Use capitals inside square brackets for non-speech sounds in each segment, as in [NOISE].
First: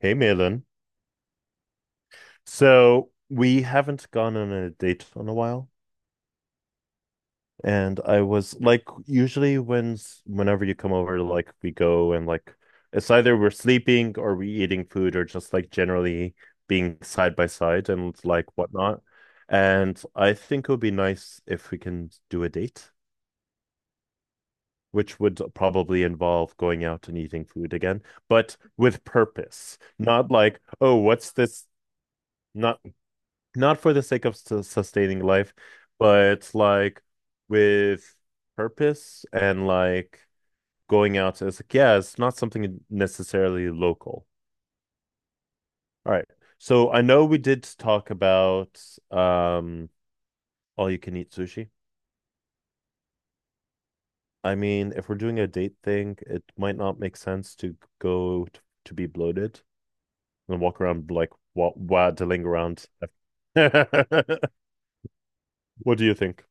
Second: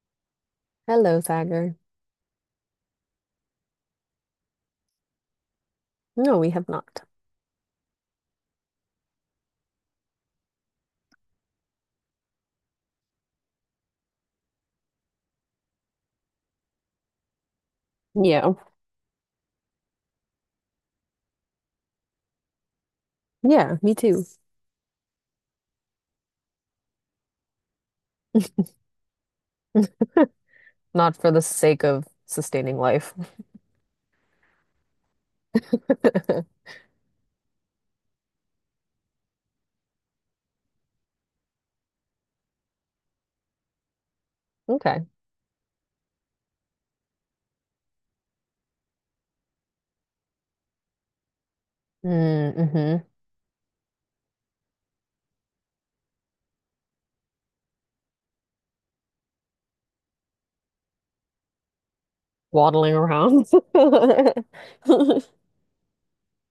Hey, Malin. Hello, Sagar. So we haven't gone on a date in a while, No, we have not. and I was like, usually when whenever you come over, like we go and like it's either we're sleeping or we eating food or just like generally being side by side and Yeah. like whatnot. And I think it would be nice if we can do a date, Yeah, me too. which would probably involve going out and eating food again, but with purpose, not [LAUGHS] like, oh, Not for what's the this? sake of sustaining Not life. not for the sake of su sustaining life, but [LAUGHS] like with purpose and like going out. It's like, yeah, it's not something necessarily local. Okay. All right. So I know we did talk about um all you can eat sushi. Mm-hmm. I mean, if we're doing a date thing, it might not make sense to to be bloated and walk around like wa waddling around. Waddling around. [LAUGHS] [LAUGHS] What do you think?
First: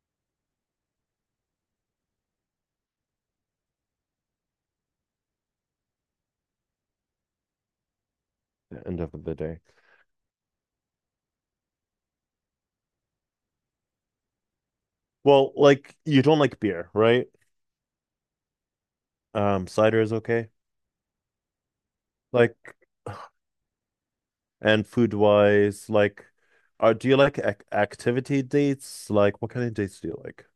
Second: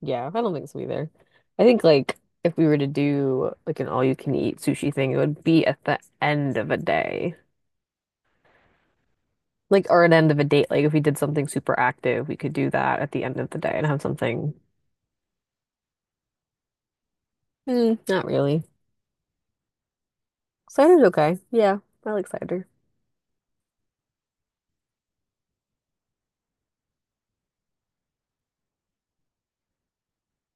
Yeah, I don't think so either. I think like if we were to do like an all-you-can-eat sushi thing, it would be at the end of a day. At the end of the day. Like or an end of a date. Like if we did something super active, we could do that at the end of the day and have something. Well, like you don't like beer, right? Mm, not really. Cider is okay. Cider's okay. Yeah, I like cider. Like, and food wise, like, are do you like ac activity dates? Like, what kind of dates do you like?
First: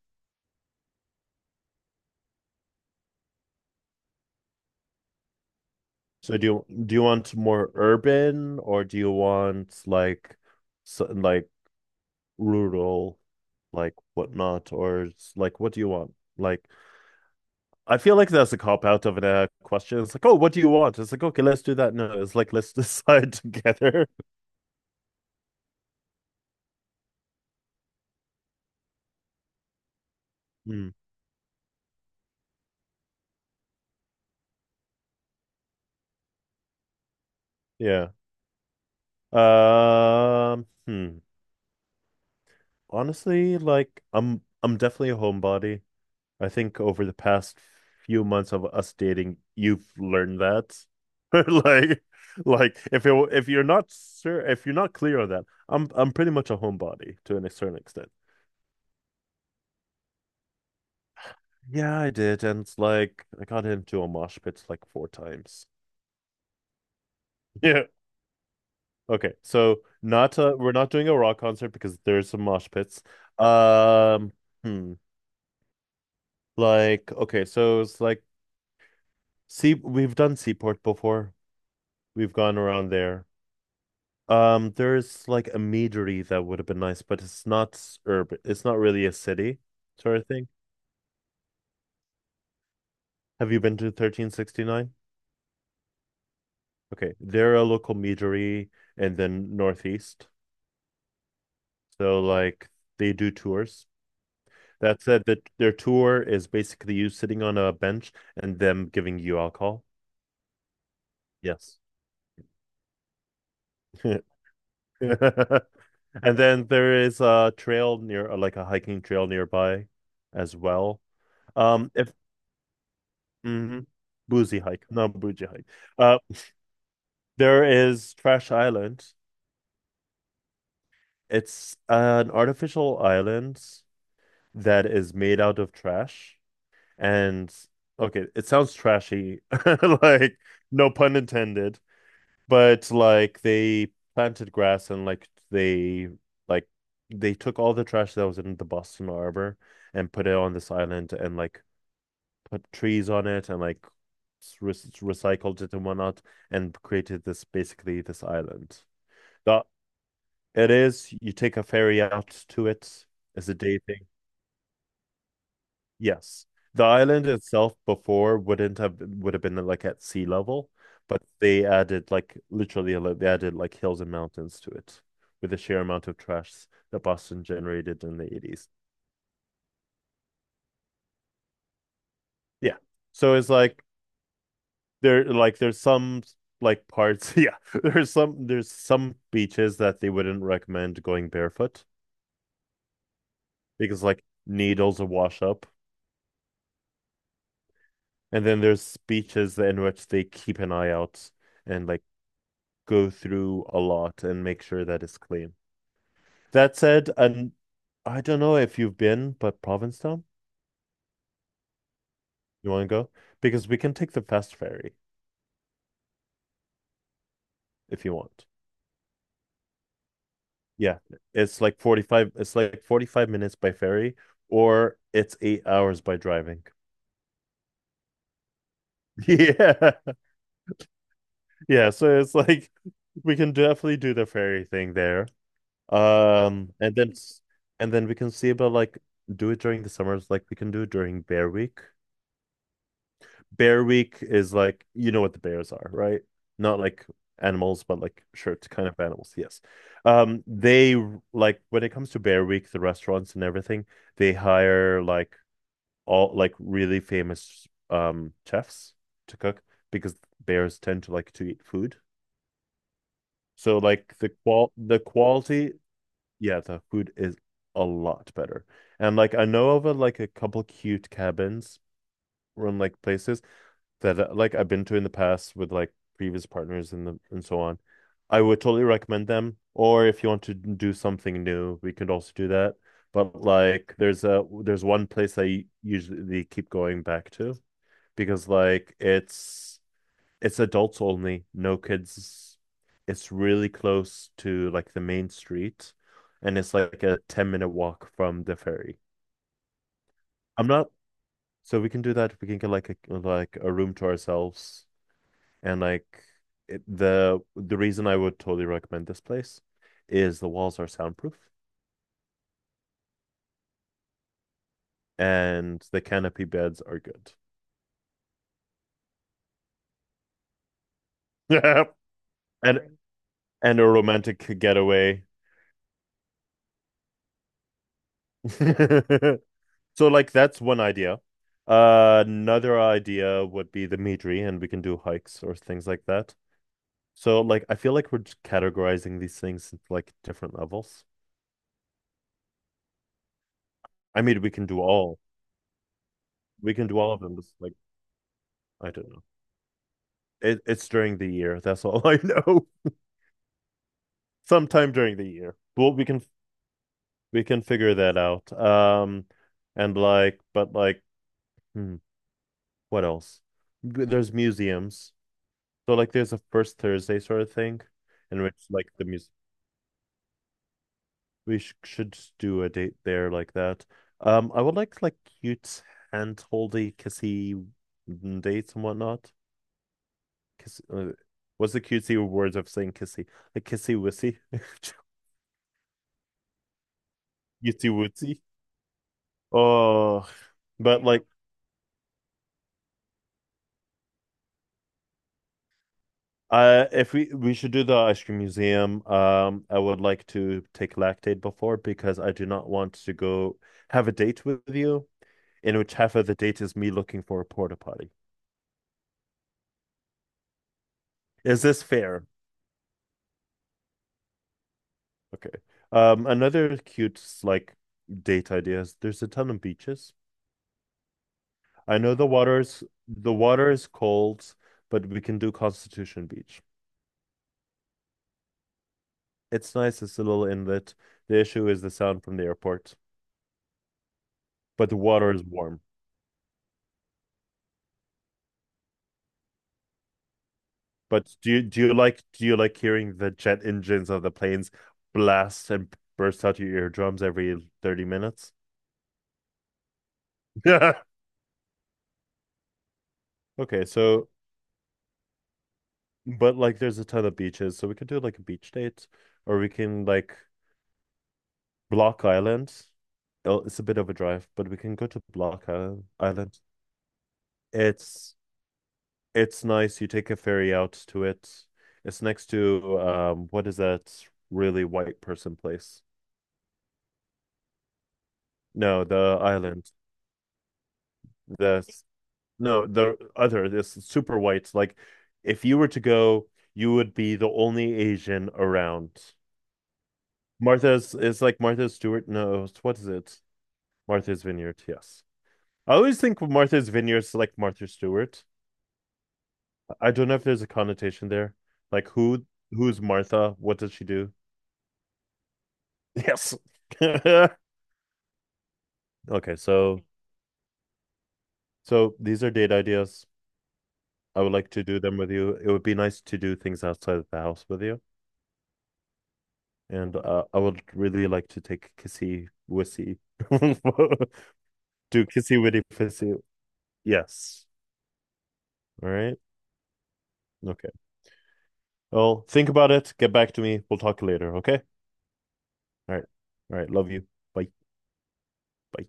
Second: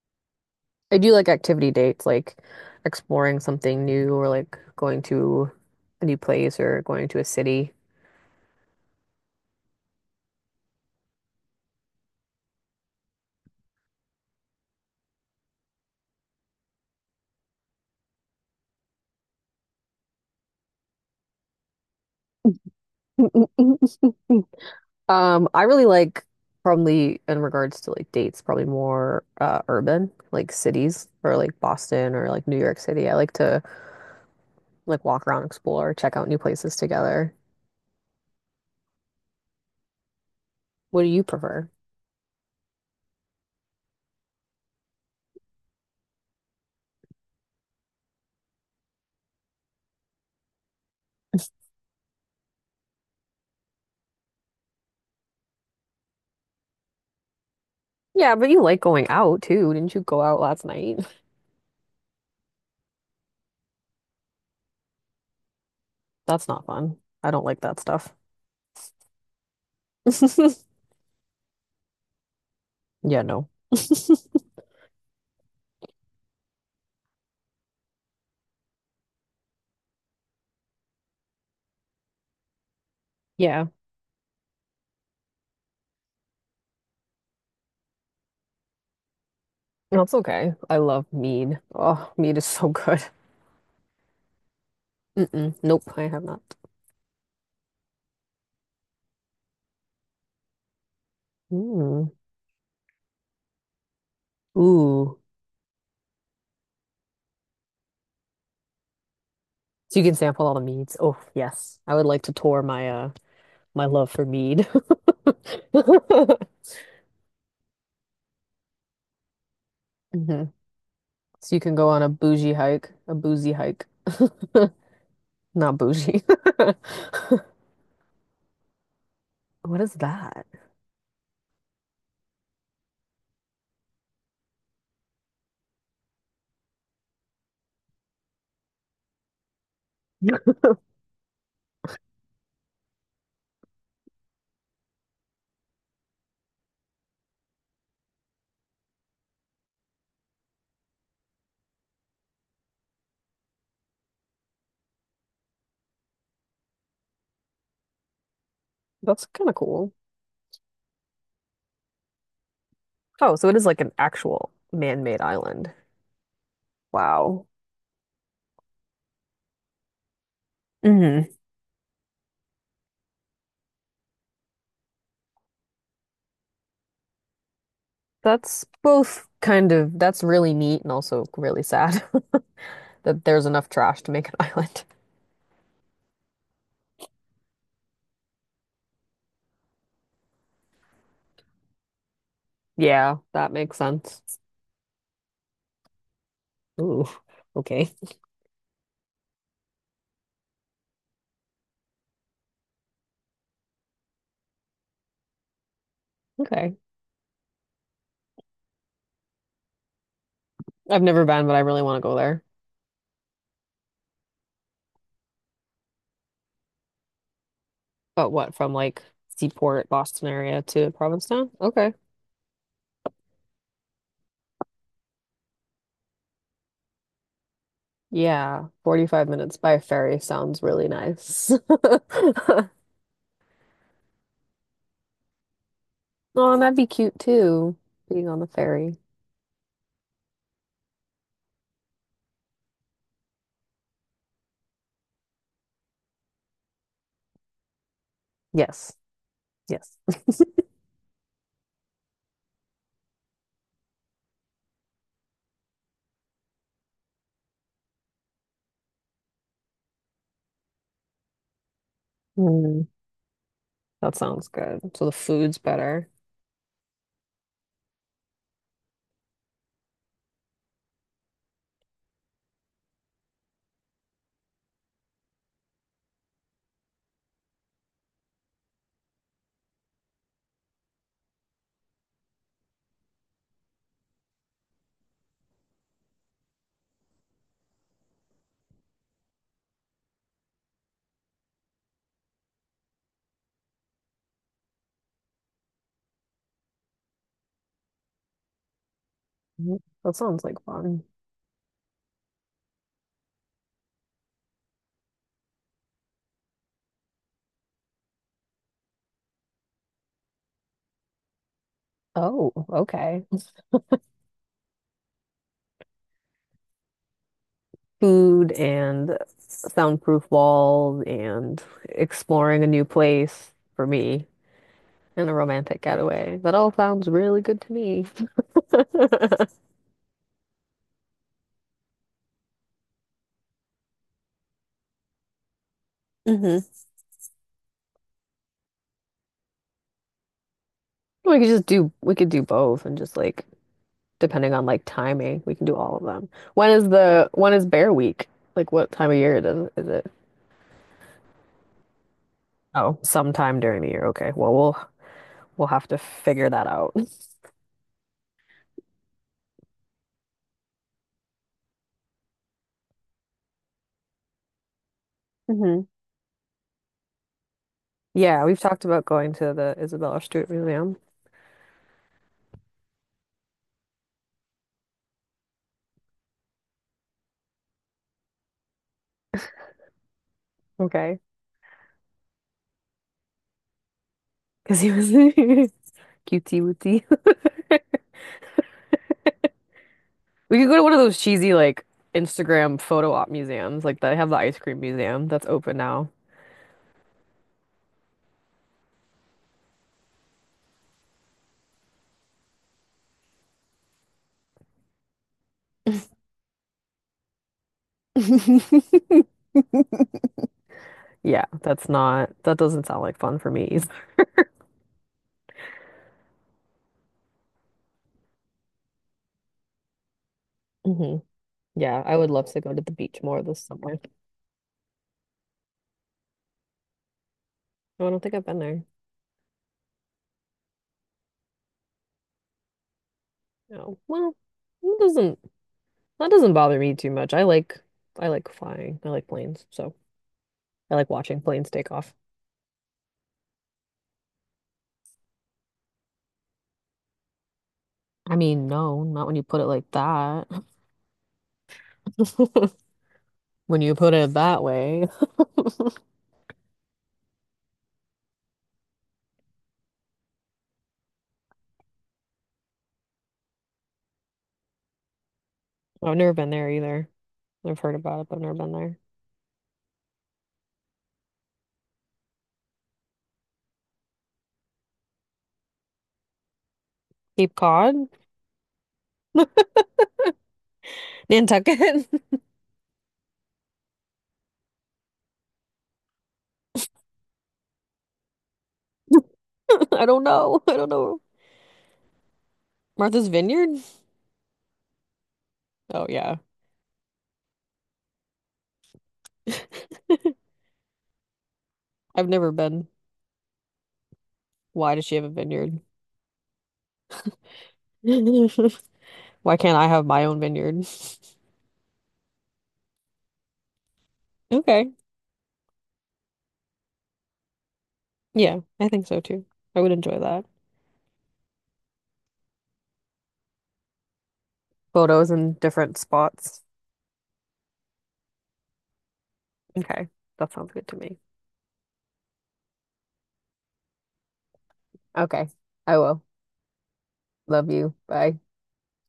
I do like activity dates, like exploring something new or like going to a new So do place or you do you going to a want more city. urban or do you want like, so, like rural, like whatnot, like what do you want? Like, I feel like that's a cop out of a question. It's like, oh, what do you want? It's like, okay, let's do that. No, it's like let's decide [LAUGHS] [LAUGHS] together. I really like probably in regards to like dates, probably more urban, like Hmm. cities or like Boston or like New York City. I like to like walk around, explore, check out new places together. Yeah. Um. What do hmm. you prefer? Honestly, like I'm definitely a homebody. I think over the past few months of us dating, you've learned that. [LAUGHS] Like like if you're not sure if you're not clear on that, I'm pretty much a homebody to an certain extent. Yeah, but you like going out too. Didn't you go out last night? Yeah, I did, and it's like I got into a mosh pit like four times. [LAUGHS] [LAUGHS] That's not fun. I don't like that Yeah. stuff. Okay, so not [LAUGHS] we're not doing a rock concert because there's some mosh pits. Yeah, no. Um, hmm. Like, okay, so it's like see, we've done Seaport before. We've gone around there. Yeah. There's like a meadery that would have been nice, but it's not urban. It's not really a city That's sort of thing. okay. I love mead. Oh, mead is so good. Have you been to 1369? Mm-mm. Nope, I have not. Okay, they're a local meadery and then northeast. Mm. So like they do tours. That Ooh. said, that their tour is basically you sitting on a bench and them giving you alcohol. So you can sample all the meads. Oh, yes. Yes. I would like to tour my love for [LAUGHS] mead. [LAUGHS] [LAUGHS] And then there is a trail near, like a hiking trail nearby Hmm. as well. So you can go on a If bougie hike, a boozy hike. mhm. Boozy hike, not bougie [LAUGHS] hike. Not Uh, bougie. [LAUGHS] there is Trash Island. What is that? It's an artificial island that is made out of trash. And okay, it sounds trashy, [LAUGHS] like [LAUGHS] no pun intended. But like they planted grass and like they took all the trash that was in the Boston Harbor and put it on this island and like put trees on it and like re recycled it and whatnot and created this basically this island. That's kind of The cool. it is you take a ferry out to it. Oh, so It's a it is day like an thing. actual man-made island. Yes. The island Wow. itself before wouldn't have would have been like at sea level, but Hmm. they added like literally like they added like hills and mountains to it with the sheer amount of trash that Boston generated in the That's 80s. both kind of — that's really neat and also really sad Yeah. [LAUGHS] that So there's it's enough like trash to make an [LAUGHS] island. there like there's some like parts, [LAUGHS] yeah. There's some beaches that they wouldn't recommend going barefoot Yeah, that makes because sense. like needles will wash up. Ooh, okay. And then there's beaches in which they keep an eye out and like go through a lot and make sure that it's clean. That Okay. said, and I don't know if you've been, but Provincetown, I've never been, but I really want to go there. you want to go? Because we can take the fast ferry if you But want. what, from like Seaport, Boston area to Yeah, Provincetown? it's like Okay. 45, it's like 45 minutes by ferry, or it's 8 hours by driving. Yeah, [LAUGHS] 45 minutes by Yeah. ferry sounds really nice. Yeah, so it's like [LAUGHS] we can definitely do the ferry thing there. Oh, and Um, that'd be and then cute s- too, and then we being can on the see about ferry. like do it during the summers, like we can do it during Bear Week. Bear Week is like you know what the bears are, right? Not like animals, but like shirts kind Yes. of animals. Yes. Yes. They like when it comes to Bear Week, the restaurants and everything, they hire like all like really famous chefs to cook because bears tend to like to eat food. Mm, So that like sounds good. the So the food's quality, better. yeah, the food is a lot better. And like I know of a, like a couple cute cabins run like places that like I've been to in the past with like previous partners and so on. I would totally recommend them. Or if you want to do something new, we could also do that. But like there's one place I usually keep going back to because like it's adults only, no kids. It's really close to like the main street and it's like a 10-minute walk from the ferry. Mhm. That sounds like I'm not fun. so we can do that. We can get like a room to ourselves. And like the reason I would totally recommend this place is the walls are soundproof Oh, okay. and the canopy beds are good. Food and soundproof walls and [LAUGHS] exploring a And right, new place and a for me romantic getaway. and a romantic getaway. That all sounds really good to me. [LAUGHS] [LAUGHS] So like that's one idea. Another idea would be the Midri, and we can do hikes or things like that. Hmm. So like I feel like we're just categorizing these things into like different levels. We could do both and just like I mean, we depending can on do like all. timing, we can do all of them. When We can is do all of the them. when Just is like Bear Week? Like I what don't time of know. year it is it? It's during the year. That's all I know. Oh, sometime during the year. Okay. [LAUGHS] Well, we'll Sometime during the year. we'll have Well, to figure that out. [LAUGHS] we can figure that out. And like, but like, hmm, what else? There's museums. Hmm. So like, there's a first Thursday sort of thing, in Yeah, which we've talked like about the muse going to the Isabella Stewart Museum. we sh should just do a date there like that. I would like cute hand holdy kissy dates and whatnot. Kiss, uh, Okay. what's the cutesy words of saying kissy? Like kissy wissy, [LAUGHS] Because he was [LAUGHS] cutie wootie. [LAUGHS] cutesy wootsy. Oh, We could go to one of but those like, cheesy like Instagram photo op museums, like they have the ice cream museum that's open now. If we we should do the ice cream museum, I would like to take lactate before because I do not want to go have a date with you in which half of the date is me looking for a porta potty. [LAUGHS] Yeah, Is this fair? That doesn't sound like fun for me either. Okay. Another cute like date idea is there's a ton of beaches. Hmm. I Yeah, know I would love to go to the beach the more this water is summer. cold, but we can do Constitution Beach. No, I don't think I've been there. It's nice. It's a little inlet. The issue is the sound from the airport, No. Well, but the it water doesn't is warm. that doesn't bother me too much. I like flying. I like planes, so I like But watching do you planes do take you off. like do you like hearing the jet engines of the planes blast and burst out your eardrums every 30 I minutes? mean, no, not when you put it like that. [LAUGHS] [LAUGHS] When Okay, you put so it that way. [LAUGHS] but like there's a ton of beaches, so we could do like a beach date or we can like Block Island. Oh, it's a bit of a drive, but we can go to I've never been Island. there either. I've heard about it, It's but I've never been there. it's nice. You take a ferry out to it. It's next to what is that really white person place? Cape Cod? No, the island. The Nantucket? [LAUGHS] No, the other, this super whites. Like, if you were to go, you would be the only Asian around. I don't know. I don't Martha's know. is like Martha Stewart. No, what is Martha's it? Vineyard? Martha's Vineyard. Yes. I Oh, always yeah. think of Martha's Vineyard's like Martha Stewart. [LAUGHS] I don't know if there's a connotation there. Like, I've who never been. who's Martha? What does she do? Why does she have a vineyard? Yes. [LAUGHS] [LAUGHS] Why Okay, can't I so have my own vineyard? [LAUGHS] so these are date ideas. I would like to Okay. do them with you. It would be nice to do things outside of the house with you. Yeah, I think so too. I would And enjoy that. I would really like to take kissy wissy. [LAUGHS] Do Photos in kissy witty different fissy. spots. Yes. All right. Okay. That sounds good Okay. to me. Well, think about it. Get back to me. We'll talk later. Okay. Okay. I All will. right. All right. Love you. Bye. Love you. Bye. Bye.